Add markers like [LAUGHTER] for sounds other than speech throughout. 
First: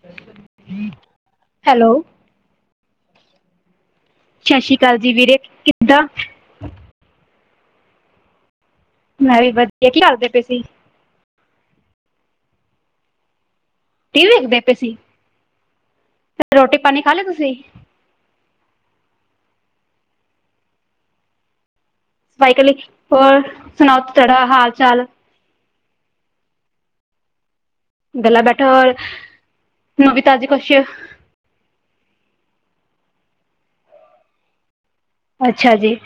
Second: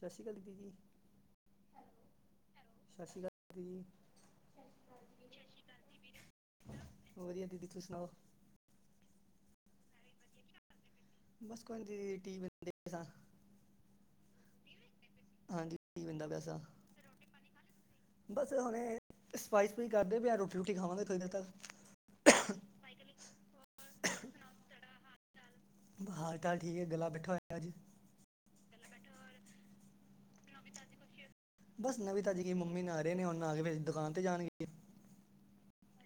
ਸਸੀਕਾਲ ਦੀਦੀ ਜੀ। ਹੈਲੋ ਸਸੀਕਾਲ ਦੀਦੀ ਜੀ ਸਾਸਰੀਕਾਲ ਜੀ ਵੀਰੇ ਕਿੱਦਾਂ। ਵਧੀਆ ਦੀਦੀ ਤਸੀ ਸੁਣਾਓ? ਮੈਂ ਵੀ ਵਧੀਆ ਕੀ ਕਰਦੇ ਪਏ ਸੀ। ਬਸ ਘਰ ਦੀਦੀ ਟੀ ਵੀ ਦੇਖਦਾ। ਟੀ ਵੀ ਵੇਖਦੇ ਸੀ। ਹਾਂਜੀ ਟੀ ਵੀ ਵੇਦਾ ਪਿਆ ਸਾ। ਰੋਟੀ ਪਾਣੀ ਖਾ ਲਿਆ ਤੁਸੀਂ ਬਸ ਹੁਣੇ ਸਫ਼ਾਈ-ਸੁਫਾਈ ਕਰਦੇ ਪਏ ਆ। ਰੋਟੀ-ਰੂਟੀ ਖਾਵਾਂਗੇ ਥੋ ਦੇ ਤੱਕ ਵਹਿਕਲੀ ਹੋਰ ਸੁਣਾਓ ਤੁਹਾਡਾ ਹਾਲ-ਚਾਲ? ਹਾਲ-ਚਾਲ ਠੀਕ ਐ ਗਲਾ ਬੈਠਾ ਹੋਇਆ ਜੀ। ਅੱਜ ਗਲਾ ਬੈਠਾ ਔਰ ਨਵੀ-ਤਾਜ਼ੀ ਕੁਸ਼ ਬਸ ਨਵੀਂ ਤਾਜ਼ੀ ਕੀ ਮੰਮੀ ਨਹਾਂ ਰਹੇ ਨੇ। ਹੁਣ ਨਾ ਕੇ ਵੈਸੇ ਦੁਕਾਨ ਤੇ ਜਾਣਗੇ। ਅੱਛਾ ਜੀ।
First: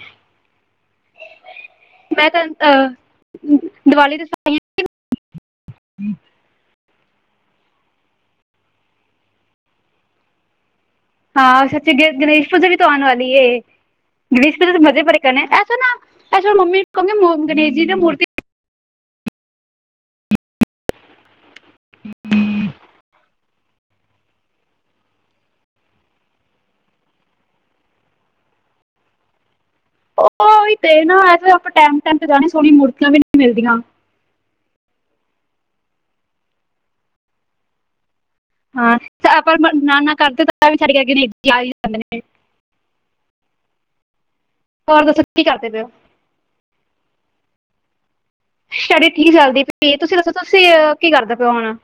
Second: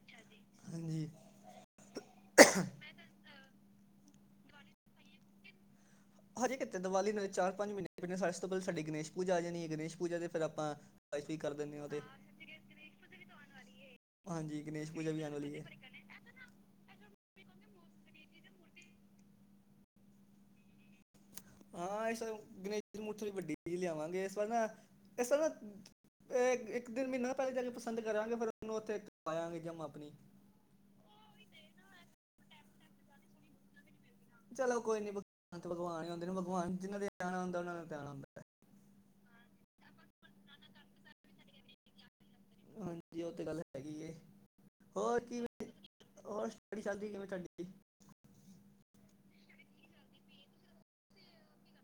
ਹਾਂਜੀ। ਮੈਂ ਤਾਂ ਅਹ ਦੀਵਾਲੀ ਦੇ ਸਫ਼ਾਈ ਹਜੇ ਕਿਤੇ ਦੀਵਾਲੀ ਨਾਲ ਚਾਰ ਪੰਜ ਮਹੀਨੇ ਪਏ ਨੇ। ਇਸ ਤੋਂ ਪਹਿਲਾਂ ਸਾਡੀ ਇਸ ਤੋਂ ਪਹਿਲਾਂ ਸਾਡੀ ਗਣੇਸ਼ ਪੂਜਾ ਆ ਜਾਣੀ ਏ। ਗਣੇਸ਼ ਪੂਜਾ ਤੇ ਫਿਰ ਆਪਾਂ ਸਫੂਈ ਕਰ ਹਾਂ ਦਿੰਦੇ ਸੱਚੀ ਉਹਦੇ ਗ ਗਣੇਸ਼ ਪੂਜਾ ਵੀ ਤਾਂ ਆਣ ਵਾਲੀ ਏ। ਗਣੇਸ਼ ਹਾਂਜੀ ਪੂਜਾ ਤੋਂ ਮਜ਼ੇ ਬੜੇ ਵੀ ਆਉਣ ਕਰਨੇ ਵਾਲੀ ਐਸਾ ਨਾ ਇਸ ਹੈ ਵਾਰ ਮੰਮੀ ਨੂੰ ਕਹੋਗੀ ਗਨੇਸ਼ ਜੀ ਦੀ ਮੂਰਤੀ ਹਾਂ, ਇਸ ਵਾਰ ਗਣੇਸ਼ ਜੀ ਦੀ ਮੂਰਤੀ ਵੀ ਵੱਡੀ ਲਿਆਵਾਂਗੇ‌ ਇਸ ਵਾਰ ਨਾ ਇਸ ਵਾਰ ਨਾ ਇੱਕ ਦਿਨ ਮਹੀਨਾ ਪਹਿਲੇ ਜਾ ਕੇ ਪਸੰਦ ਕਰਾਂਗੇ। ਫਿਰ ਉਹਨੂੰ ਉੱਥੇ ਆਇਆਗੇ ਜਿੰਮ ਆਪਣੀ ਉਹੀ ਤੇ ਨਾ ਇਸ ਵਾਰੀ ਆਪਾਂ ਟਾਈਮ-ਟਾਈਮ ਤੇ ਜਾਣੇ ਸੋਹਣੀਆਂ ਮੂਰਤੀਆਂ ਵੀ ਨੀ ਮਿਲਦੀਆਂ। ਚਲੋ ਕੋਈ ਨੀ ਭਗਵਾਨ-ਭਗਵਾਨ ਹੀ ਹੁੰਦੇ ਨੇ। ਭਗਵਾਨ ਜਿਹਨਾ ਦੇ ਧਿਆਣਾ ਆਉੁਦਾ ਉਹਨਾ ਦਾ ਧਿਆਣਾ ਆਉਂਦਾ। ਹਾਂ ਆਪਾਂ ਨਾ-ਨਾ ਕਰਦੇ ਤਾਂ ਵੀ ਸਾਡੇ ਗਣੇਸ਼ ਜੀ ਆ ਹੀ ਜਾਂਦੇ ਨੇ। ਹਾਂਜੀ ਉਹ ਤੇ ਗੱਲ ਹੈਗੀ ਏ। ਹੋਰ ਦੱਸੋ ਕੀ ਕਰਦੇ ਪਏ ਹੋ? ਹੋਰ ਸਟੱਡੀ ਚੱਲਦੀ ਕਿਵੇਂ ਤੁਹਾਡੀ ਸਟੱਡੀ ਠੀਕ ਚੱਲਦੀ ਪਈ ਏ। ਤੁਸੀਂ ਦੱਸੋ ਤੁਸੀਂ ਕੀ ਕਰਦੇ ਪਏ ਹੋ ਹੁਣ?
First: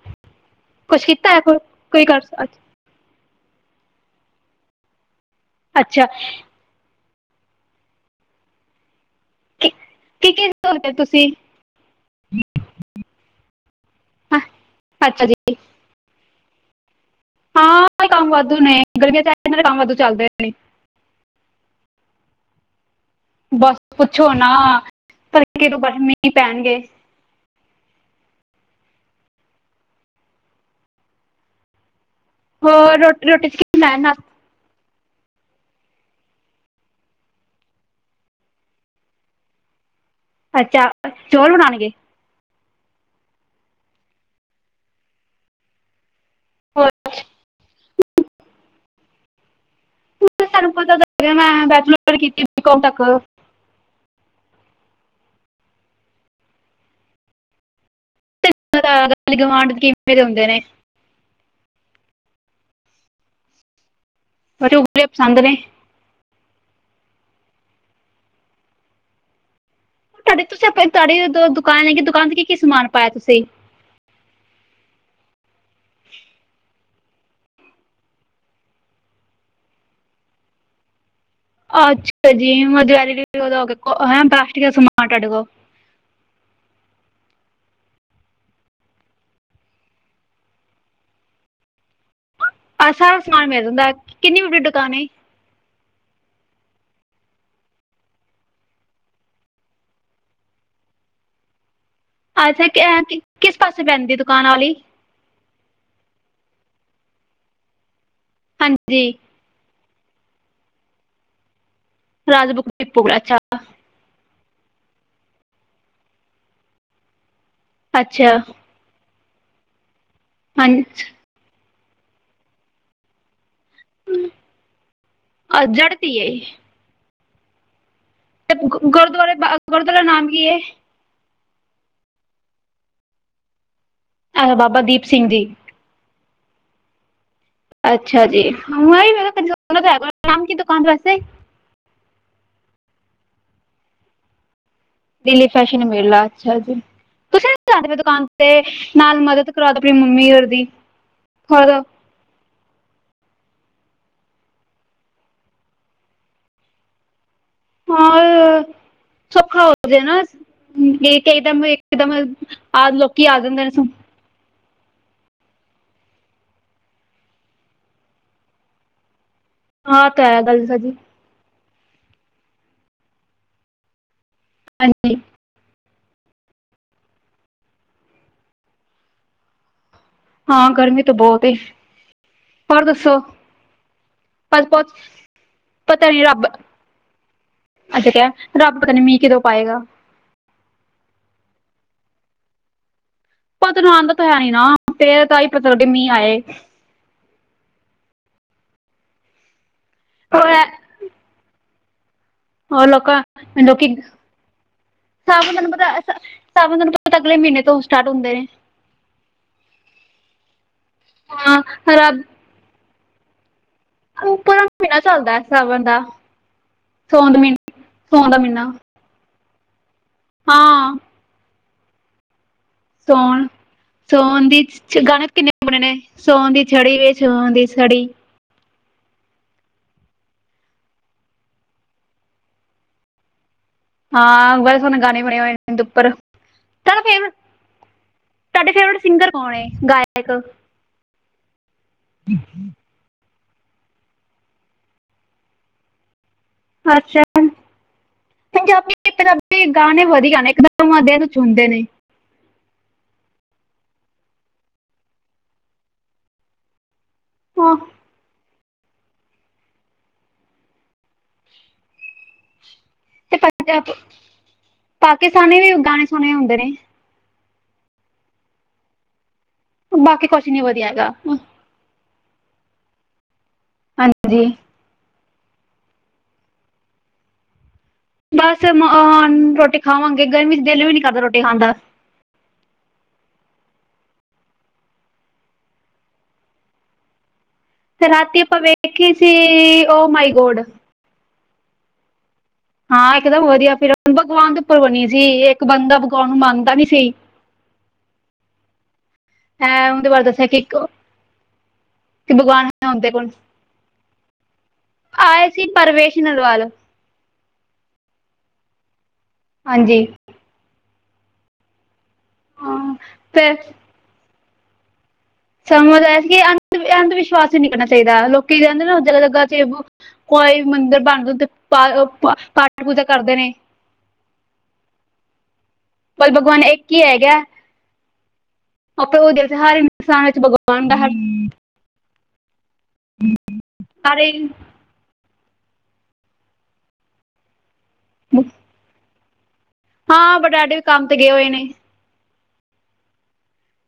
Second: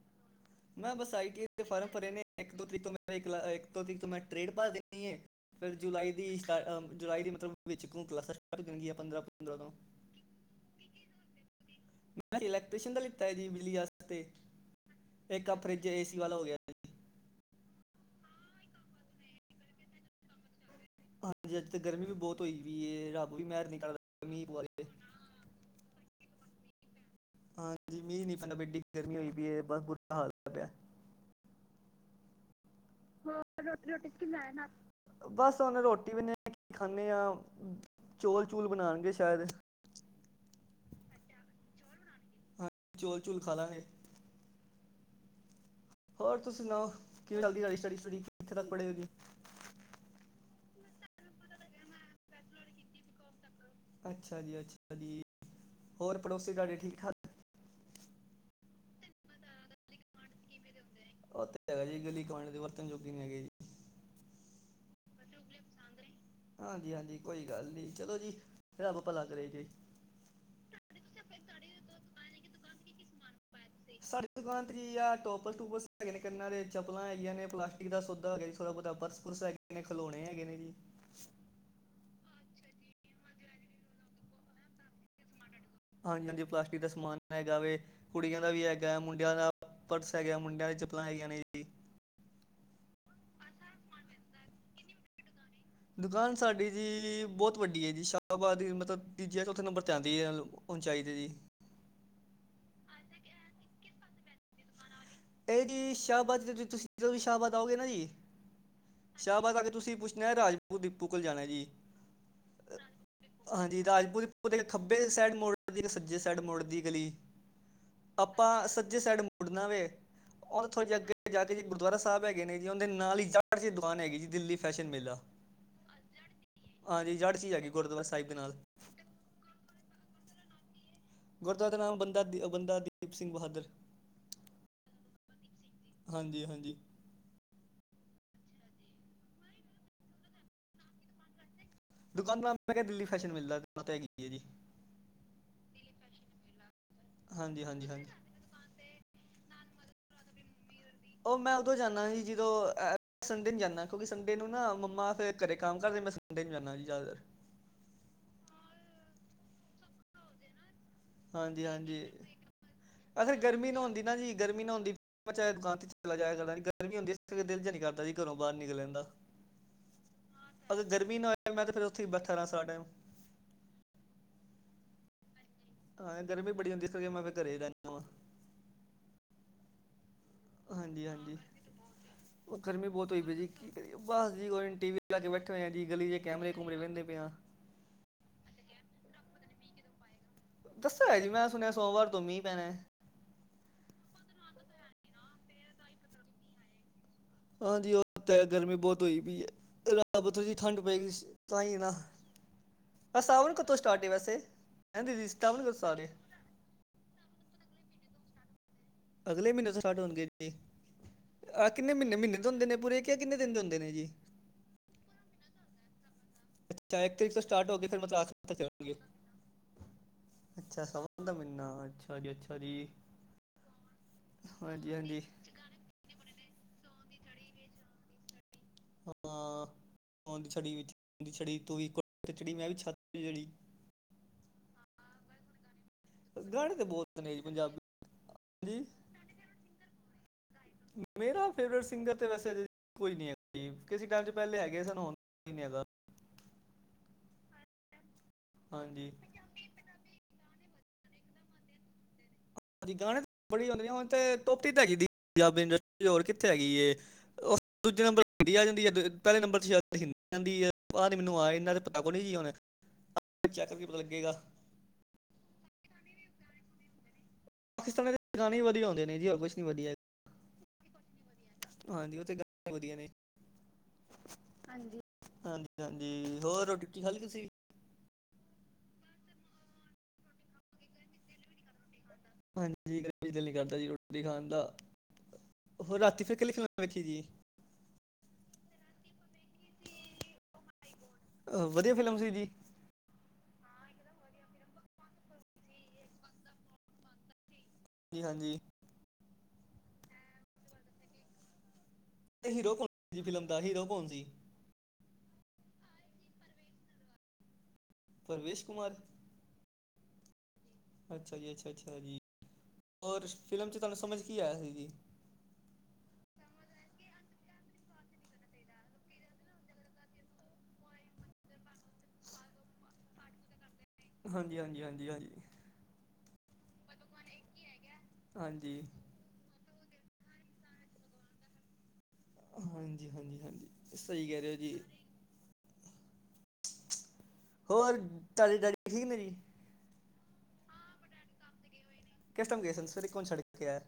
ਮੈਂ ਕੁਛ ਬੱਸ ਆਈ ਕੀਤਾ ਹੈ ਟੀ ਏ ਕੋਈ ਦੇ ਫਾਰਮ ਕੋਈ ਭਰੇ ਕਰ ਨੇ ਅੱਛ- ਇੱਕ-ਦੋ ਤਰੀਕ ਇੱਕਲਾ ਇੱਕ ਤੋਂ ਤ ਮੈਂ ਟਰੇਡ ਪਾਰ ਦੇਣੀ ਏ। ਫਿਰ ਅੱਛਾ ਜੁਲਾਈ ਦੀ ਸਟਾ ਜੁਲਾਈ ਦੀ ਮਤਲਬ ਵਿੱਚ ਕੋ ਕਲਾਸਾਂ ਸਟਾਟ ਹੋਣਗੀਆਂ ਪੰਦਰਾਂ ਤੋਂ ਕੀ-ਕੀ [UNINTELLIGIBLE] ਤੁਸੀਂ। ਮੈਂ ਇਲੈਕਟ੍ਰੀਸ਼ਨ ਦਾ ਲਿੱਤਾ ਐ ਜੀ ਬਿਜਲੀ ਵਾਸਤੇ ਹਾਂ, ਅੱਛਾ ਜੀ ਇੱਕ ਫਰਿੱਜ ਏ ਸੀ ਵਾਲਾ ਹੋ ਗਿਆ। ਜੀ ਹਾਂ ਇਹਨਾਂ ਦੇ ਕੰਮ ਵਾਧੂ ਨੇ, ਗਰਮੀਆਂ ਚ ਆ ਕੇ ਇਹਨਾਂ ਦੇ ਕੰਮ ਵਾਧੂ ਚੱਲਦੇ ਰਹੇ ਨੇ। ਹਾਂਜੀ, ਅੱਜ ਤਾਂ ਗਰਮੀ ਵੀ ਬਹੁਤ ਹੋਈ ਵੀਏ ਰੱਬ ਵੀ ਮਿਹਰ ਬਸ ਨਹੀਂ ਕਰਦਾ ਪੁੱਛੋ ਮੀਂਹ ਪਵਾ ਨਾ, ਦੇ ਤੜਕੇ ਤੋਂ ਬਸ ਮੀਂਹ ਪੈਣਗੇ। ਹਾਂਜੀ ਮੀਂਹ ਨੀ ਪੈਂਦਾ ਪਿਆ ਏਡੀ ਗਰਮੀ ਹੋਈ ਪਈ ਐ ਬਸ ਬੁਰਾ ਹਾਲ ਪਿਆ। ਹੋ ਰੋਟੀ- ਰੋਟੀ [UNINTELLIGIBLE] [UNINTELLIGIBLE] ਬਸ ਹੁਨ ਰੋਟੀ ਵੀ ਨੇ ਖਾਂਨੇ ਹਚੌਲ- ਚੂਲ ਬਣਾਉਣਗੇ ਸ਼ਾਇਦ। ਅੱਚਾ ਚੋਲ ਬਣਾਨਗੇ। ਹਾਂਜੀ ਚੋਲ- ਚੂਲ ਖਾਲਾ ਗੇ। ਔਰ ਤੁਸੀਂ ਹੋਰ ਸੁਣਾਓ, ਕਿਵੇਂ ਚੱਲਦੀ ਸਟੱਡੀ- ਸਟੁਡੀ ਕਿੱਥੇ ਤੱਕ ਪੜ੍ਹੇ ਜੇ। ਹੁਣ ਤਾਨੂੰ ਪਤਾ ਤੇ ਹੈਗਾ, ਮੈਂ ਬੈਚਲਰ ਕੀਤੀ ਬੀ ਕੌਮ ਤੱਕ। ਅੱਛਾ ਜੀ -ਅੱਛਾ ਜੀ ਹੋਰ ਪੜੋਸੀ ਤਾਡੇ ਠੀਕ- ਠਾਕ [UNINTELLIGIBLE] ਗੁਵਾਂਢ ਕਿਵੇਂ ਦੇ ਹੁੰਦੇ ਨੇ‌। ਉਹ ਤੇ ਹੈਗਾ ਜੀ ਗਲੀ- ਗਵਾਂਡ ਦੇ ਵਰਤਣ ਜੋੋਗੇ ਨੀ ਹੈਗੇ ਜੀ। ਮੈਨੂੰ ਕਿਹੜੇ ਪਸੰਦ ਨੇ। ਪਸੰਦ ਨੇ। ਹਾਂਜੀ-ਹਾਂਜੀ ਕੋਈ ਗੱਲ ਨੀ ਚਲੋ ਜੀ, ਰੱਬ ਭਲਾ ਕਰੇ ਜੇ। ਤਾਡੇ ਤੁਸੀਂ ਆਪ ਤਾਡੀ ਦੁਕਾਨ ਹੈਗੀ ਦੁਕਾਨ ਤੇ ਕੀ-ਕੀ ਸਮਾਨ ਪਾਇਆ ਤੁਸੀਂ? ਸਾਡੀ ਦੁਕਾਨ ਤੇ ਜੀ ਆ ਟੋਪਸ- ਟੂਪਸ ਹੈਗੇ ਨੇ ਕੰਨਾ ਦੇ, ਚੱਪਲਾਂ ਹੈਗੀਆਂ ਨੇ ਪਲਾਸਟਿਕ ਦਾ ਸੋਦਾ ਹੈਗਾ ਜੀ, ਥੋੜਾ ਬਹੁਤਾ ਪਰਸ ਪੁਰਸ ਹੈਗੇ ਨੇ ਖਲੋਣੇ ਹੈਗੇ ਨੇ ਜੀ। ਆਛਾ ਜੀ [UNINTELLIGIBLE] ਪਲਾਸਟਿਕ ਦਾ ਸਮਾਨ ਤਾਡੇ ਕੋਲ਼। ਹਾਂਜੀ-ਹਾਂਜੀ ਪਲਾਸਟਿਕ ਦਾ ਸਮਾਨ ਹੈਗਾ ਵੇ। ਕੁੜੀਆਂ ਦਾ ਵੀ ਹੈਗਾ ਮੁੰਡਿਆਂ ਦਾ ਪਰਸ ਹੈਗਾ ਮੁੰਡਿਆਂ ਦੀਆਂ ਚੱਪਲਾਂ ਹੈਗੀਆਂ ਨੇ ਜੀ। ਆਹ ਸਾਰਾ ਸਮਾਨ ਮਿਲ ਜਾਂਦਾ, ਕਿੰਨੀ ਵੱਡੀ ਦੁਕਾਨ ਏ? ਦੁਕਾਨ ਸਾਡੀ ਜੀ ਬਹੁਤ ਵੱਡੀ ਐ ਜੀ ਸ਼ਾਹਬਾਦ ਮਤਲਬ ਤੀਜੇ- ਚੌਥੇ ਨੰਬਰ ਤੇ ਆਂਦੀ ਐ। ਹੁਣ ਚਾਈਦੀ ਜੀ। ਅੱਛਾ ਕੈਂ -ਕਿਸ ਪਾਸੇ ਪੈਂਦੀ ਦੁਕਾਨ ਆ ਵਾਲੀ। ਏਹ ਜੀ ਕਿ ਸ਼ਾਹਬਾਦ ਜ- ਜਦੋਂ ਵੀ ਸ਼ਾਹਬਾਦ ਆਓਗੇ ਨਾ ਜੀ ਹਾਂਜੀ। ਸ਼ਾਹਬਾਦ ਆ ਕੇ ਤੁਸੀਂ ਪੁੱਛਣਾ ਰਾਜਪੁਰ ਦੀਪੂ ਕੋਲ ਜਾਣਾ ਜੀ। ਰਾਜ ਬੁੱਕ ਡਿਪੂ ਕੋਲ ਅੱਛਾ ਹਾਂਜੀ ਰਾਜਪੁਰ ਓਦੇ ਖੱਬੇ ਸੈਡ ਮੁੜਦੀ ਸੱਜੇ ਸੈਡ ਮੁੜਦੀ ਗਲੀ। ਅੱਛਾ ਆਪਾਂ ਸੱਜੇ ਸੈਡ ਮੁੜਨਾ ਦੇ। ਓਦੇ ਹਾਂਜੀ ਥੋੜੇ ਜੇ ਅੱਗੇ ਜਾ ਕੇ ਜੀ ਗੁਰਦੁਆਰਾ ਸਾਹਿਬ ਹੈਗੇ ਨੇ ਜੀ ਓਦੇ ਨਾਲ ਈ [UNINTELLIGIBLE] ਦੁਕਾਨ ਹੈਗੀ ਜੀ ਦਿੱਲੀ ਫੈਸ਼ਨ ਮੇਲਾ। ਜੜਤੀ ਹੈ ਹਾਂਜੀ ਜੜ ਚ ਹੈਗੀ। ਗੁਰਦੁਆਰਾ ਸਾਹਿਬ ਦੇ ਨਾਲ। ਤੇ ਗੁ- ਗੁਰਦੁਆਰੇ ਬਾ ਗੁਰਦੁਆਰੇ ਦਾ ਨਾਮ ਕੀ ਏ? ਗੁਰਦੁਆਰੇ ਦਾ ਨਾਮ ਬੰਦਾ ਦੀ-ਬੰਦਾ ਦੀਪ ਸਿੰਘ ਬਹਾਦਰ। ਐਹ ਬਾਬਾ ਦੀਪ ਸਿੰਘ ਜੀ। ਹਾਂਜੀ-ਹਾਂਜੀ। ਅੱਛਾ ਜੀ, [UNINTELLIGIBLE] ਨਾਮ ਕੀ ਦੁਕਾਨ ਦਾ ਵੈਸੇ? ਦੁਕਾਨ ਦਾ ਨਾਮ ਹੈਗਾ ਦਿੱਲੀ ਫੈਸ਼ਨ ਮੇਲਾ [UNINTELLIGIBLE] ਹੈਗੀ ਐ ਜੀ। ਦਿੱਲੀ ਫੈਸ਼ਨ ਮੇਲਾ, ਅੱਛਾ ਜੀ। ਤੁਸੀਂ ਹਾਂਜੀ ਨੀ ਹਾਂਜੀ ਜਾਦੇ ਫਿਰ ਹਾਂਜੀ ਦੁਕਾਨ ਤੇ ਨਾਲ ਮਦਦ ਕਰਾ ਦਿਓ ਆਪਣੀ ਮੰਮੀ ਹੋਰ ਦੀ। ਓਹ ਮੈਂ ਹੋਰ ਉਦੋਂ ਜਾਂਦਾ ਜੀ ਜਦੋਂ ਅਹ ਸੰਡੇ ਨੂੰ ਜਾਂਨਾ ਕਿਉਂਕਿ ਸੰਡੇ ਨੂੰ ਨਾ ਮੰਮਾ ਫਿਰ ਘਰੇ ਕੰਮ ਕਰਦੇ ਮੈਂ ਸੰਡੇ ਨੂੰ ਜਾਂਨਾ ਜੀ ਜ਼ਿਆਦਾਤਰ। ਹਾਏ, ਸੌਖਾ ਹੋਜੇ ਨਾ ਗੇ ਕਈ ਦਮ ਹਾਂਜੀ ਹਾਂਜੀ ਇਕਦਮ ਆ ਲੋਕੀ ਅਗਰ ਆ ਜਾਂਦੇ ਨੇ। ਗਰਮੀ ਨਾ ਹੁੰਦੀ ਨਾ ਜੀ ਗਰਮੀ ਨਾ ਹੁੰਦੀ ਮੈਂ ਚਾਹੇ ਦੁਕਾਨ ਤੇ ਚਲਾ ਜਾਆ ਕਰਦਾ ਗਰਮੀ ਹੁੰਦੀ ਇਸ ਕਰਕੇ ਦਿਲ ਜਾ ਨੀ ਕਰਦਾ ਜੀ ਘਰੋਂ ਬਾਰ ਨਿਕਲਨ ਦਾ। ਹਾਂ ਤਾਂ ਹੈ ਗੱਲ ਅਗਰ ਸਾਡੀ ਗਰਮੀ ਨਾ ਹੋਏ ਮੈਂ ਤੇ ਫਿਰ ਉੱਥੇ ਈ ਬੈਠਾ ਰਹਾ ਸਾਰਾ ਟੈਮ। ਹਾਂਜੀ ਹਾਂ ਗਰਮੀ ਬੜੀ ਹੁੰਦੀ ਤਾਂਹੀਓ ਮੈਂ ਫ਼ੇਰ ਰ ਘਰੇ ਹੀ ਰਹਿਣਾ ਵਾ। ਹਾਂ ਗਰਮੀ ਹਾਂਜੀ ਤਾਂ ਹਾਂਜੀ ਬਹੁਤ ਏ ਹੋਰ ਗਰਮੀ ਬਹੁਤ ਦੱਸੋ ਹੋਈ ਪਈ ਜੀ ਕੀ ਕਰੀਏ ਬਸ ਜੀ ਕੋ ਅੱਜ ਟੀ ਬਹੁਤ ਵੀ ਲਾ ਕੇ ਬੈਠੇ ਹੋਏ ਆ ਜੀ ਗਲ਼ੀ ਪਤਾ ਦੇ ਨੀ ਰੱਬ ਕੈਮਰੇ ਕੂਮਰੇ ਵਹਿੰਦੇ ਪਏ ਆ [UNINTELLIGIBLE] ਰੱਬ ਪਤਾ ਨੀ ਮੀਂਹ ਕੀਦੋਂ ਪਾਏਗਾ ਦੱਸਿਆਂ ਹੋਇਆ ਜੀ ਮੈਂ ਸੁਣਿਆ ਸੋਮਵਾਰ ਤੋਂ ਮੀਂਹ ਪੈਣਾ ਪਤਾ ਨੀ ਆਂਦਾ ਤਾਂ ਹੈ ਨੀ ਨਾ ਫ਼ੇਰ ਤਾਂਈ ਪਤਾ ਲੱਗੇ ਮੀਂਹ ਆਏ ਹਾਂਜੀ ਉਹ ਤਾਂ ਗਰਮੀ ਬਹੁਤ ਹੋਈ ਪਈ ਐ ਰੱਬ ਥੋੜ੍ਹੀ ਜੀਹੀ ਠੰਡ ਹੋਰ ਪਏਗੀ ਤਾਹੀਂ ਨਾ ਲੋਕਾਂ ਸਟਾਵਨ ਕਥੋਂ ਲੋਕੀ ਸਟਾਟ ਵੈਸੇ ਹੈਂ ਦੀਦੀ ਸਟਾਵਨ ਕੋਂ ਸਟਾਟ ਏ ਸਾਵਣ ਤੈਨੂੰ ਪਤਾ ਅਗਲੇ ਮਹੀਨੇ ਤੋਂ ਸਟਾਰਟ ਹੁੰਦੇ ਨੇ ਅਗਲੇ ਮਹੀਨੇ ਤੋਂ ਸਟਾਰਟ ਹੋਣਗੇ ਜੀ ਹਾਂ ਆਹ ਕਿੰਨੇ ਮਹੀਨੇ ਰੱਬ ਮਹੀਨੇ ਤੋਂ ਹੁੰਦੇ ਨੇ ਪੂਰੇ ਕ ਕਿੰਨੇ ਦਿਨ ਤੋਂ ਹੁੰਦੇ ਨੇ ਜੀ ਉਪਰਾ ਮਹੀਨਾ ਚੱਲਦਾ ਐ ਸਾਵਣ ਦਾ ਅੱਛਾ ਇੱਕ ਸੌਣ ਤਰੀਕ ਦਾ ਤੋਂ ਸਟਾਰਟ ਮਹੀਨਾ ਹੋ ਗਏ ਫਿਰ ਮਤਲਬ ਸੋਂਣ ਆਖਰ ਦਾ ਤੱਕ ਮਹੀਨਾ ਚੱਲਣਗੇ। ਅੱਛਾ ਹਾਂ ਸਾਵਣ ਦਾ ਮਹੀਨਾ ਅੱਛਾ ਜੀ -ਅੱਛਾ ਜੀ। ਸੌਣ ਸੌਣ ਦੀ ਹਾਂਜੀ 'ਚ ਹਾਂਜੀ 'ਗਾਣੇ ਵੀ‌ ਕਿੰਨੇ ਬਣੇ ਨੇ ਸੌਣ ਦੀ ਛੜੀ ਏ ਸੌਣ ਦੀ ਛੜੀ ਹਾਂ ਸੌਣ ਦੀ ਛੜੀ ਵੇ ਸੌਣ ਦੀ ਛੜੀ ਤੂੰ ਵੀ ਕੋਠੇ ਤੇ ਚੜੀ ਮੈਂ ਵੀ ਛੱਤ ਤੇ ਚੜੀ। ਹਾਂ ਬੜੇ ਸੋਹਣੇ ਗਾਣੇ ਬਣੇ ਹੋਏ ਨੇ ਇਹਦੇ ਉੱਪਰ ਬ ਗਾਣੇ ਤੇ ਤੁਹਾਡਾ ਬਹੁਤ ਫੇਵਰਟ ਨੇ ਜੀ ਪੰਜਾਬੀ [UNINTELLIGIBLE] ਤੁਹਾਡੇ ਹਜੀ ਫੇਵਰਟ ਸਿੰਗਰ ਕੌਣ ਹੈ ਗਾਇਕ ਮੇਰਾ ਫੇਵਰੇਟ ਸਿੰਗਰ ਤੇ ਵੈਸੇ ਕੋਈ ਨੀ ਹੈਗਾ ਕਿਸੇ ਟੈਮ ਚ ਪਹਿਲੇ ਹੈਗੇ ਸਾਨੂੰ ਹੁਣ ਕੋਈ ਨੀ ਹੈਗਾ। ਅੱਛਾ। ਹਾਂਜੀ। [UNINTELLIGIBLE] ਬੀ ਗਾਣੇ ਵਧੀਆਂ ਨੇ ਇੱਕਦਮ ਹਿਰਦੇ ਨੂੰ ਚੁਣਦੇ ਨੇ ਹਾਂਜੀ ਗਾਣੇ ਬੜੀ ਹ ਹੁ ਤੋਪੀ ਤਾਂ ਹੈਗੀ ਪੰਜਾਬ ਇੰਟ ਹੋਰ ਕਿੱਥੇ ਹੈਗੀ ਜੇ ਉਹ ਹਾਂ ਦੂਜੇ ਨੰਬਰ ਇੰਡੀ ਆ ਜਾਂਦੀ ਹੈ ਪਹਿਲੇ ਨੰਬਰ ਚ ਸ਼ਇਦ ਹਿੰਦੀ ਆ ਜਾਂਦੀ ਹੈ ਬਾਅਦ ਮੈਨੂੰ ਆ ਇਹਨਾਂ ਤੇ ਪਤਾ ਕੁ ਨੀ ਜੀ ਹੁਣ ਚੈੱਕ ਕਰਕੇ [INAUDIBLE] ਪਤਾ ਲੱਗੇਗਾ ਪਾਕਿਸਤਾਨੀ ਵੀ ਗਾਣੇ ਸੁਣੇ ਹੁੰਦੇ ਪਾਕਿਸਤਾਨ ਦੇ ਗਾਣੇ ਵਧੀਆਂ ਹੁੰਦੇ ਨੇ ਜੀ ਔਰ ਕੁਛ ਬਾਕੀ ਕੁਛ ਨੀ ਵਧੀਆਂ ਹੈਗਾ ਹਾਂਜੀ ਉਹ ਤੇ ਗਾਣੇ ਵਧੀਆਂ ਨੇ ਹਾਂਜੀ। ਹਾਂਜੀ- ਹਾਂਜੀ- ਹਾਂਜੀ ਹੋਰ ਰੋਟੀ- ਰੂਟੀ ਖਾ ਲੀ ਤੁਸੀਂ ਬਸ ਮ ਆ ਰੋਟੀ ਖਾਵਾਂਗੇ ਗਰਮੀ ਚ ਦਿਲ ਵੀ ਨੀ ਕਰਦਾ ਰੋਟੀ ਖਾਣ ਦਾ ਹਾਂਜੀ ਗਰਮੀ ਚ ਦਿਲ ਨੀ ਕਰਦਾ ਜੀ ਰੋਟੀ ਖਾਣ ਦਾ ਹੋਰ ਰਾਤੀਂ ਫ਼ੇਰ ਕਿਹੜੀ ਫ਼ਿਲਮ ਵੇਖੀ ਜੀ ਤੇ ਰਾਤੀ ਆਪਾਂ ਵੇਖੀ ਸੀ ਓ ਮਾਈ ਗੋਡ ਅਹ ਵਧੀਆਂ ਫ਼ਿਲਮ ਸੀ ਜੀ ਹਾਂ ਇਕਦਮ ਵਧੀਆ ਫ਼ਿਰ ਬਗਵਾਨ ਦੇ ਉੱਪਰ ਬਣੀ ਸੀ ਇੱਕ ਬੰਦਾ ਬਗਵਾਨ ਨੂੰ ਮੰਨਦਾ ਨੀ ਸੀ ਜੀ ਹਾਂਜੀ ਹੈਂ ਉਹਦੇ ਬਾਰੇ ਦੱਸਿਆਂ ਕਿ ਇੱਕ ਭਗਵਾਨ ਹੀਰੋ ਹੈ ਉਹਦੇ ਕੌਣ ਕੋਲ ਫ਼ਿਲਮ ਦਾ ਹੀਰੋ ਕੌਣ ਸੀ ਆਏ ਸੀ ਪਰਵੇਸ਼ ਨਲਵਾਲ ਪਰਵੇਸ਼ ਕੁਮਾਰ ਹਾਂਜੀ। ਅੱਛਾ ਜੀ ਅੱਛਾ ਅੱਛਾ ਜੀ ਹਾਂ ਔਰ ਫਿਰ ਫਿਲਮ ਚ ਤੁਹਾਨੂੰ ਸਮਝ ਕੀ ਆਇਆਂ ਸੀ ਜੀ ਸਮਝਦਾ ਸੀ ਕਿ ਅੰ ਅੰਧ ਵਿਸ਼ਵਾਸ ਈ ਨੀ ਕਰਨਾ ਚਾਹੀਦਾ ਲੋਕੀਂ ਕਹਿੰਦੇ ਨਾ ਜਲ ਲਗਾ 'ਚ' ਕੋਈ ਮੰਦਿਰ ਬਣਦਾ ਓਦੇ ਪਾ ਪਾਠ ਪੂਜਾ ਕਰਦੇ ਨੇ ਹਾਂਜੀ-ਹਾਂਜੀ ਹਾਂਜੀ- ਹਾਂਜੀ ਭਲ ਭਗਵਾਨ ਇੱਕ ਹੀ ਹੈਗਾ, ਹਾਂਜੀ। ਆਪਾਂ ਉਹ ਦਿਲ 'ਚ' ਹਾਰੇ ਇਨਸਾਨ ਵਿੱਚ ਭਗਵਾਨ ਦਾ ਹਾਂਜੀ- ਹਾਂਜੀ, ਹਾਂਜੀ ਸਹੀ ਸਾਰੇ ਕਹਿ ਰਹੇ ਜੀ। [INAUDIBLE] ਹੋਰ ਤੁਹਾਡੇ ਡੈਡੀ ਠੀਕ ਨੇ ਜੀ। ਹਾਂ ਬਟ ਡੈਡੀ ਵੀ ਕੰਮ ਤੇ ਗਏ ਹੋਏ ਨੇ। ਕਿਸ ਟਾਇਮ ਗਏ ਸਨ, ਸਵੇਰੇ ਕੌਣ ਛੱਡ ਕੇ ਆਇਆ?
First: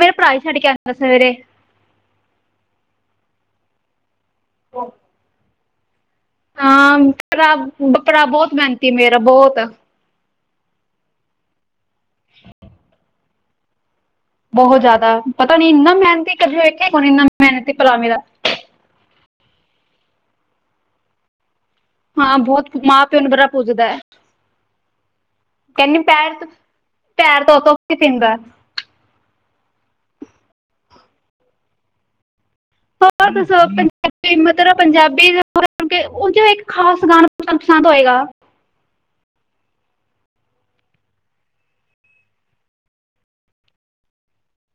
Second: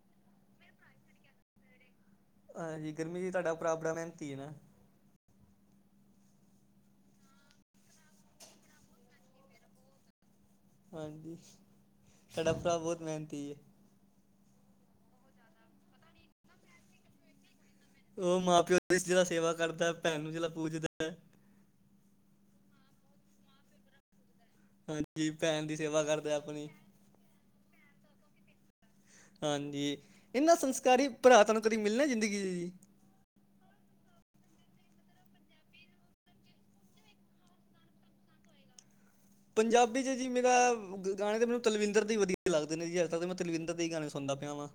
ਮੇਰੇ ਭਰਾ ਹੀ ਛੱਡ ਕੇ ਆਉਂਦਾ ਸਵੇਰੇ ਹਾਂਜੀ, ਗਰਮੀਤ ਜੀ ਤੁਹਾਡਾ ਭਰਾ ਬੜਾ ਮਿਹਨਤੀ ਐ ਨਾ। ਓ ਹਾਂ ਭਰਾ- ਭਰਾ ਬਹੁਤ ਮਿਹਨਤੀ ਆ ਮੇਰਾ ਬਹੁਤ। ਹਾਂਜੀ, ਤੁਹਾਡਾ ਭਰਾ ਬਹੁਤ ਮਿਹਨਤੀ ਏ। ਬਹੁਤ ਜ਼ਿਆਦਾ ਪਤਾ ਨੀ ਇੰਨਾ ਮਿਹਨਤੀ ਕਦੇ ਵੇਖੇ ਕੋਈ ਨੀ ਇੰਨਾ ਮਿਹਨਤੀ ਭਰਾ ਉਹ ਮਾ- ਪਿਓ ਦੀ ਜਿਹੜਾ ਸੇਵਾ ਕਰਦਾ ਹੈ ਭੈਣ ਨੂੰ ਜਿਹੜਾ ਪੂਜਦਾ ਐ। ਹਾਂ ਬਹੁਤ ਮਾਂ ਪਿਉ ਨੂੰ ਬੜਾ ਪੂਜਦਾ ਐ। ਹਾਂਜੀ ਭੈਣ ਦੀ ਕਹਿੰਦੀ ਸੇਵਾ ਕਰਦਾ ਪੈਰ, ਆਪਣੀ ਪੈਰ ਧੋ- ਧੋ ਕੇ ਪੀਂਦਾ। ਹਾਂਜੀ ਇਹਨਾਂ ਸੰਸਕਾਰੀ ਭਰਾ ਤਹਾਨੂੰ ਕਦੀ ਮਿਲਣਾ ਜ਼ਿੰਦਗੀ 'ਚ ਜੀ। ਹੋ ਪੰਜਾਬੀ ਮਤਲਬ ਪੰਜਾਬੀ ਉਹ ਇੱਕ ਖਾਸ ਗਾਣਾ ਪਸੰਦ ਹੋਏਗਾ। ਪੰਜਾਬੀ 'ਚ ਜੀ ਮੇਰਾ ਗਾਣੇ ਤਾਂ ਮੈਨੂੰ ਤਲਵਿੰਦਰ ਦੇ ਹੀ ਵਧੀਆ ਲੱਗਦੇ ਨੇ ਜੀ। ਅੱਜ- ਕੱਲ ਤਾਂ ਮੈਂ ਤਲਵਿੰਦਰ ਦੇ ਹੀ ਗਾਣੇ ਸੁਣਦਾ ਪਿਆ ਵਾਂ।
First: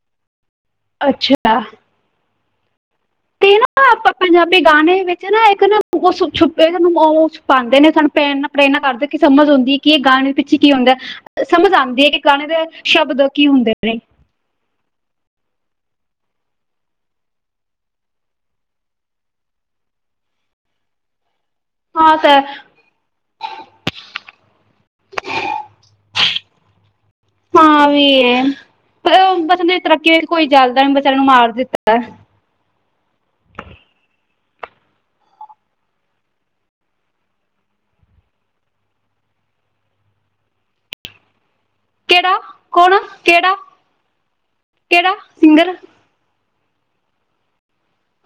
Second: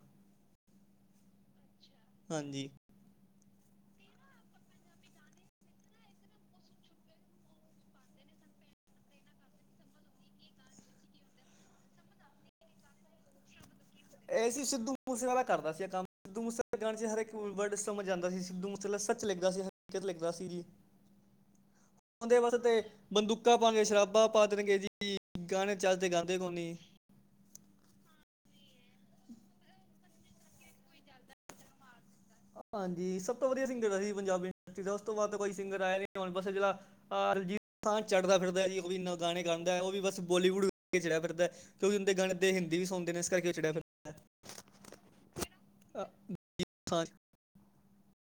ਅੱਛਾ ਹਾਂਜੀ ਤੇ ਨਾ ਆਪਾਂ ਪੰਜਾਬੀ ਗਾਣੇ ਵਿੱਚ ਨਾ ਇੱਕ ਨਾ ਛੁਪਛ ਛੁਪਾਂਦੇ ਨੇ ਸਾਨੂੰ ਭੈਣ ਆਪ ਇਨਾ ਕਰਦੇ ਕਿ ਸਮਝ ਹੁੰਦੀ ਕਿ ਗਾਣੇ ਪਿੱਛੇ ਕੀ ਆਉਦਾ ਐ। ਸਮਝ ਆਂਦੀ ਐ ਕਿ ਗਾਣੇ ਦੇ ਸ਼ਬਦ ਕੀ ਹੁੰਦੇ ਨੇ। ਇਹ ਸੀ ਸਿੱਧੂ ਮੂਸੇਵਾਲਾ ਕਰਦਾ ਸੀ ਇਹ ਕੰਮ। ਸਿੱਧੂ ਮੂਸੇ ਗਾਣੇ 'ਚ ਹਰ ਕੋਡ ਵਰਡ ਸਮਝ ਆਂਦਾ ਸੀ। ਸਿੱਧੂ ਮੂਸੇ ਆਲਾ ਸੱਚ ਲਿਖਦਾ ਸੀ ਹਰਕਤ ਲੱਗਦਾ ਸੀ। [INAUDIBLE] ਉਦੇ ਤਾਂ ਵਾਸਤੇ ਬੰਦੂਕਾਂ ਪਾਉਣਗੇ ਸ਼ਰਾਬਾਂ ਪਾ ਦੇਣਗੇ ਜੀ ਗਾਣੇ ਚੱਜਦੇ ਗਾਂਦੇ ਕੋ ਨੀ। ਹਾਂ ਐ ਵੀ ਏ ਬਸ ਤਰੱਕੀ ਕੋਈ ਜਰਦਾ ਨੀ ਬਚਾਰੇ ਨੂੰ ਮਾਰ ਦਿੱਤਾ। ਹਾਂਜੀ ਸਭ ਤੋਂ ਵਧੀਆ ਸਿੰਗਰ ਦਾ ਸੀ ਪੰਜਾਬੀ ਇੰਡਸਟਰੀ ਦਾ। ਉਸ ਤੋਂ ਬਾਅਦ ਤਾਂ ਕੋਈ ਸਿੰਗਰ ਆਇਆ ਨੀ। ਹੁਣ ਬਸ ਜਿਹੜਾ ਆਹ ਦਲਜੀਤ ਦੁਸਾਂਝ ਚੜ੍ਹਦਾ ਫਿਰਦਾ ਜੀ ਉਹ ਵੀ ਗਾਣੇ ਗਾਂਦਾ। ਉਹ ਵੀ ਬਸ ਬੋਲੀਵੁੱਡ ਕਰਕੇ ਚੜਿਆ ਫਿਰਦਾ। ਕਿਉਂਕਿ ਹਿੰਦੀ ਗਾਣੇ ਕਿਹੜਾ ਤਾਂ ਹਿੰਦੀ ਵੀ ਕੌਣ ਸੁਣਦੇ ਨੇ। ਇਸ ਕਰਕੇ ਉਹ ਕਿਹੜਾ ਚੜਿਆ ਫਿਰਦਾ। ਕਿਹੜਾ ਸਿੰਗਰ ਸਾਰੇ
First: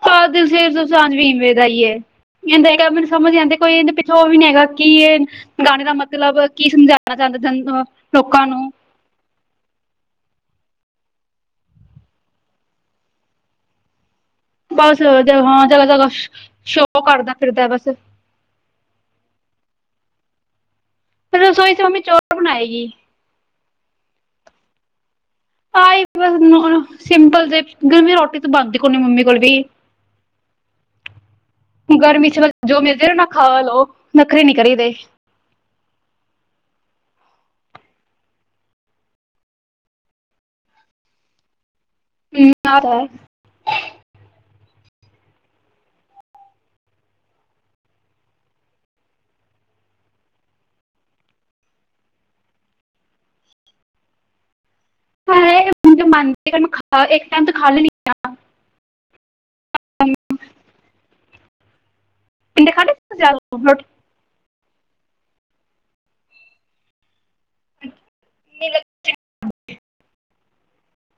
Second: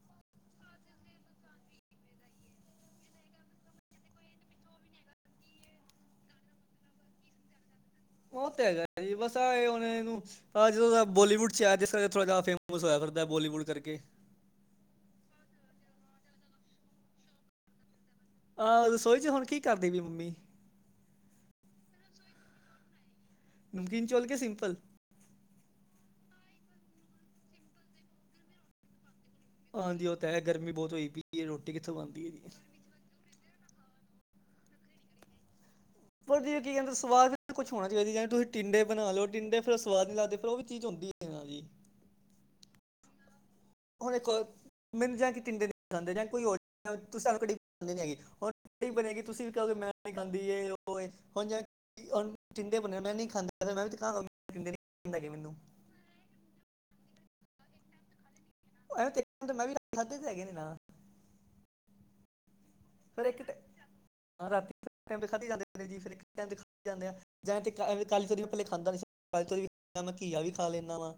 ਹਾਂ ਦਲਜੀਤ ਦੁਸਾਂਝ ਵੀ ਐੰਵੇ ਦਾ ਹੀ ਏ। ਕਿੰਦਾ ਮੈਨੂੰ ਸਮਝ ਆ ਜਾਂਂਦੇ ਕੋਈ ਇਹਦੇ ਪਿੱਛੋਂ ਉਹ ਵੀ ਨੀ ਹੈਗਾ। ਕੀ ਇਹ ਗਾਣੇ ਦਾ ਮਤਲਬ ਕੀ ਸਮਝਣਾ ਚਾਹਦਾ ਜਨਤਾ ਉਹ ਤੇ ਹੈਗਾ ਬਸ ਆਏ ਹੁਣ ਇਹਨੂੰ ਹਾਂ ਜਦੋਂ ਦਾ ਬੋਲੀਵੁੱਡ 'ਚ ਆਇਆ ਜਿਸ ਤਰਾਂ ਥੋੜ੍ਹਾ ਜਿਹਾ ਫੇਮਸ ਹੋਇਆ ਫਿਰਦਾ ਬੋਲੀਵੁੱਡ ਕਰਕੇ ਬਸ ਹਾਂ ਚਲ ਜਗ੍ਹਾ -ਜਗ੍ਹਾ ਸ਼ੋਅ ਕਰਦਾ ਫਿਰਦਾ ਬਸ। ਆਹ ਰਸੋਈ 'ਚ ਹੁਣ ਕੀ ਕਰਦੀ ਪਈ ਆ ਮੰਮੀ। ਫਿਰ ਰਸੋਈ 'ਚ ਮੰਮੀ ਚੋਲ ਬਣਾਏਗੀ। ਨਮਕੀਨ ਚੌਲ ਕੇ ਸਿੰਪਲ। ਆ ਹੀ ਬ ਸਿੰਪਲ ਤੇ ਗਰਮੀ ਰੋਟੀ ਤੋਂ ਬਣਦੀ ਕੋ ਨੀ ਮੰਮੀ ਕੋਲ ਵੀ। ਹਾਂਜੀ ਉਹ ਤਾਂ ਹੈ ਗਰਮੀ ਬਹੁਤ ਹੋਈ ਪਈ ਰੋਟੀ ਕਿੱਥੋਂ ਬਣਦੀ ਗਰਮੀ ਹੈ 'ਚ ਜੀ ਜੋ ਮਿਲ ਜੇ ਨਾ ਖਾ ਲਓ ਨੱਖਰੇ ਨੀ ਕਰੀਦੇ। ਪਰ ਜੇ ਕੀ ਕਹਿੰਦਾ ਸਵਾਦ ਕੁਛ ਹੋਣਾ ਚਾਹੀਦਾ ਜੇ ਤੁਸੀਂ ਟਿੰਡੇ ਬਣਾ ਲਓ। ਟਿੰਡੇ ਫਿਰ ਸਵਾਦ ਨ ਲਗਦੇ ਫਿਰ ਉਹ ਵੀ ਚੀਜ਼ ਹੁੰਦੀ ਐ। ਇਹਨਾਂ ਦੀ ਹਮ [UNINTELLIGIBLE] ਹੁਣ ਇੱਕ ਮਿਲ ਜਾਂ ਕਿਤੇ ਤਿੰਨ ਦਿਨ -ਦਿਨ ਰਹਿੰਦੇ ਜਾਂ ਕੋਈ ਹੋਰ ਸਾਨੂੰ ਉਡੀਕ ਦੀ ਨੀ ਹੈਗੀ। ਹੁਣ ਕੜੀ ਬਣੇਗੀ ਤੁਸੀਂ ਵੀ ਕਿਹਦੋ ਮੈਂ ਨੀ ਖਾਂਦੀ ਇਹ, ਉਹ, ਹੁਣ ਜਾ ਹੁਣ ਟੀਂਡੇ ਬਣੇ ਮੈਂ ਨਹੀਂ ਖਾਂਦਾ ਹੈਗਾ। ਮੈਂ ਵੀ ਦਿਖਾ [UNINTELLIGIBLE] ਮੈਨੂੰ ਮੇਰਾ ਮਨ ਸੀਗਾ ਮੈਂ ਖਾ ਲਈ। ਇੱਕ ਟਾਈਮ ਤਾਂ ਖਾ ਲੈਨੀ ਆਂ। ਇਹ ਤਾਂ ਇਕ ਟਾਇਮ ਮੈਂ ਵੀ ਖਾਧੇ ਤੇ ਹੈਗੇ ਨੀ ਨਾ। ਟੀਂਡੇ ਖਾਧੇ। ਫਿਰ ਇੱਕ ਟਾਈਮ ਰਾਤੀ ਕਿੰਨੇ ਖਾਧੇ ਜਾਂਦੇ ਨੇ ਜੀ। ਫਿਰ ਟਾਈਮ ਜਾਂਦੇ ਜਾਂ ਕਾਲੀ ਤੋਰੀ ਪਹਿਲੇ ਖਾਂਦਾ ਨੀ ਸੀ। ਕਾਲੀ ਤੋਰੀ ਵੀ ਮੈਂ ਘੀਆ ਵੀ ਖਾ ਲੈਂਣਾ ਵਾ।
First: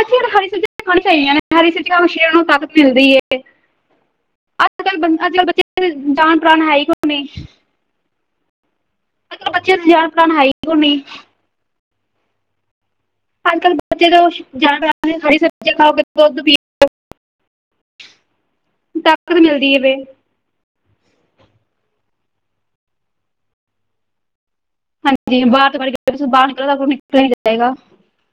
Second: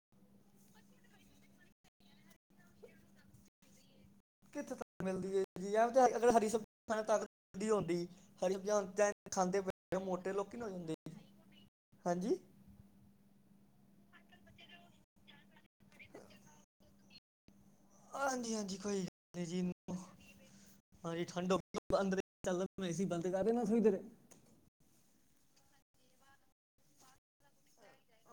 ਅੱਛਾ ਹਰੀ ਸਬਜ਼ੀਆਂ ਖਾਣੀ ਚਾਹੀਦੀਆਂ ਨੇ, ਹਰੀਆਂ ਸਬਜ਼ੀਆਂ ਨਾਲ ਸਰੀਰ ਨੂੰ ਤਾਕਤ ਮਿਲਦੀ ਐ। ਕਿੱਥੇ ਤਾਕਤ ਮਿਲਦੀ ਹੈ ਜੀ ਐ? ਅਗਰ ਜਾਨ ਹਰੀਆਂ ਪ੍ਰਾਣ ਹੈ ਹੀ ਸਬਜ਼ੀਆ ਨਾਲ ਕੋਈ ਨਹੀਂ ਤਾਕਤ ਮਿਲਦੀ ਹੁੰਦੀ। ਹਰੀ ਸਬਜ਼ੀ ਅੱਜ ਕੱਲ ਖਾਂਦੇ ਬੱਚੇ ਪਏ ਜਾਨ ਪ੍ਰਾਣ ਮੋਟੇ ਹੈ ਹੀ ਲੋਕੀ ਨਾ ਹੋ ਕੋਈ ਜਾਂਦੇ ਨਹੀਂ ਜੀ, ਹਾਂਜੀ। ਅੱਜ ਕੱਲ੍ਹ ਬੱਚੇ ਤਾਂ ਜ਼ਿਆਦਾ ਹਰੀ ਸਬਜ਼ੀਆਂ ਖਾਓਗੇ, ਦੁੱਧ ਪੀਓਗੇ। ਹਾਂਜੀ- ਹਾਂਜੀ, ਕੋਈ ਤਾਕਤ ਜੀ ਮਿਲਦੀ ਹੈ ਵੇ ਹਾਂਜੀ ਠੰਡ ਹੋਗੀ, ਅੰਦਰ ਚੱਲਦਾ ਏ ਸੀ ਬੰਦ ਕਰਦੇਨਾ ਛਈ ਦੇਣੇ। ਹਾਂਜੀ ਬਾਹਰ ਤੋਂ ਇਕ ਵਾਰੀ ਬਾਹਰ ਨਿਕਲਦਾ ਨਿਕਲ ਜਾਏਗਾ।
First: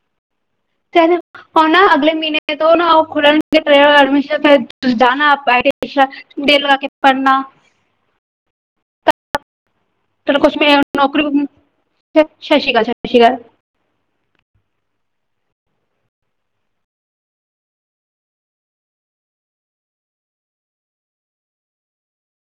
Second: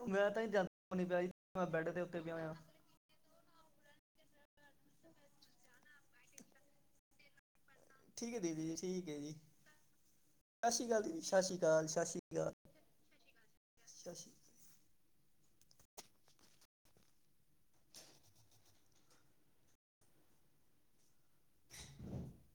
ਮੈਂ ਤਾਂ ਜਾਂਦਾ ਨੀ ਕਹਿੰਦੇ ਪਿਆ ਜੀ ਮੈਂ ਹੁਣ ਨਾ ਬੈੱਡ ਦੇ ਅਗਲੇ ਉੱਤੇ ਪਿਆ ਮਹੀਨੇ ਹੋਇਆ ਤੋਂ ਨਾ ਉਹ ਖੁੱਲਣ ਐਡਮਿਸ਼ਨ ਤੇ ਜਾਣਾ ਆਪਾਂ ਦਿਲ ਲਗਾ ਕੇ ਪੜ੍ਹਨਾ। ਠੀਕ ਹੈ ਦੀਦੀ ਜੀ, ਠੀਕ ਹੈ ਜੀ। ਚਲੋ ਕੁਛ ਸਤਿ ਮੈਂ ਸ੍ਰੀ ਅਕਾਲ ਦੀਦੀ, ਨੌਕਰੀ ਸਤਿ ਸ੍ਰੀ ਅਕਾਲ -ਸਤਿ ਸ੍ਰੀ ਅਕਾਲ, ਸ਼੍ਰੀ ਸਤਿ ਸ਼੍ਰੀ ਅਕਾਲ ਸਤਿ [INAUDIBLE]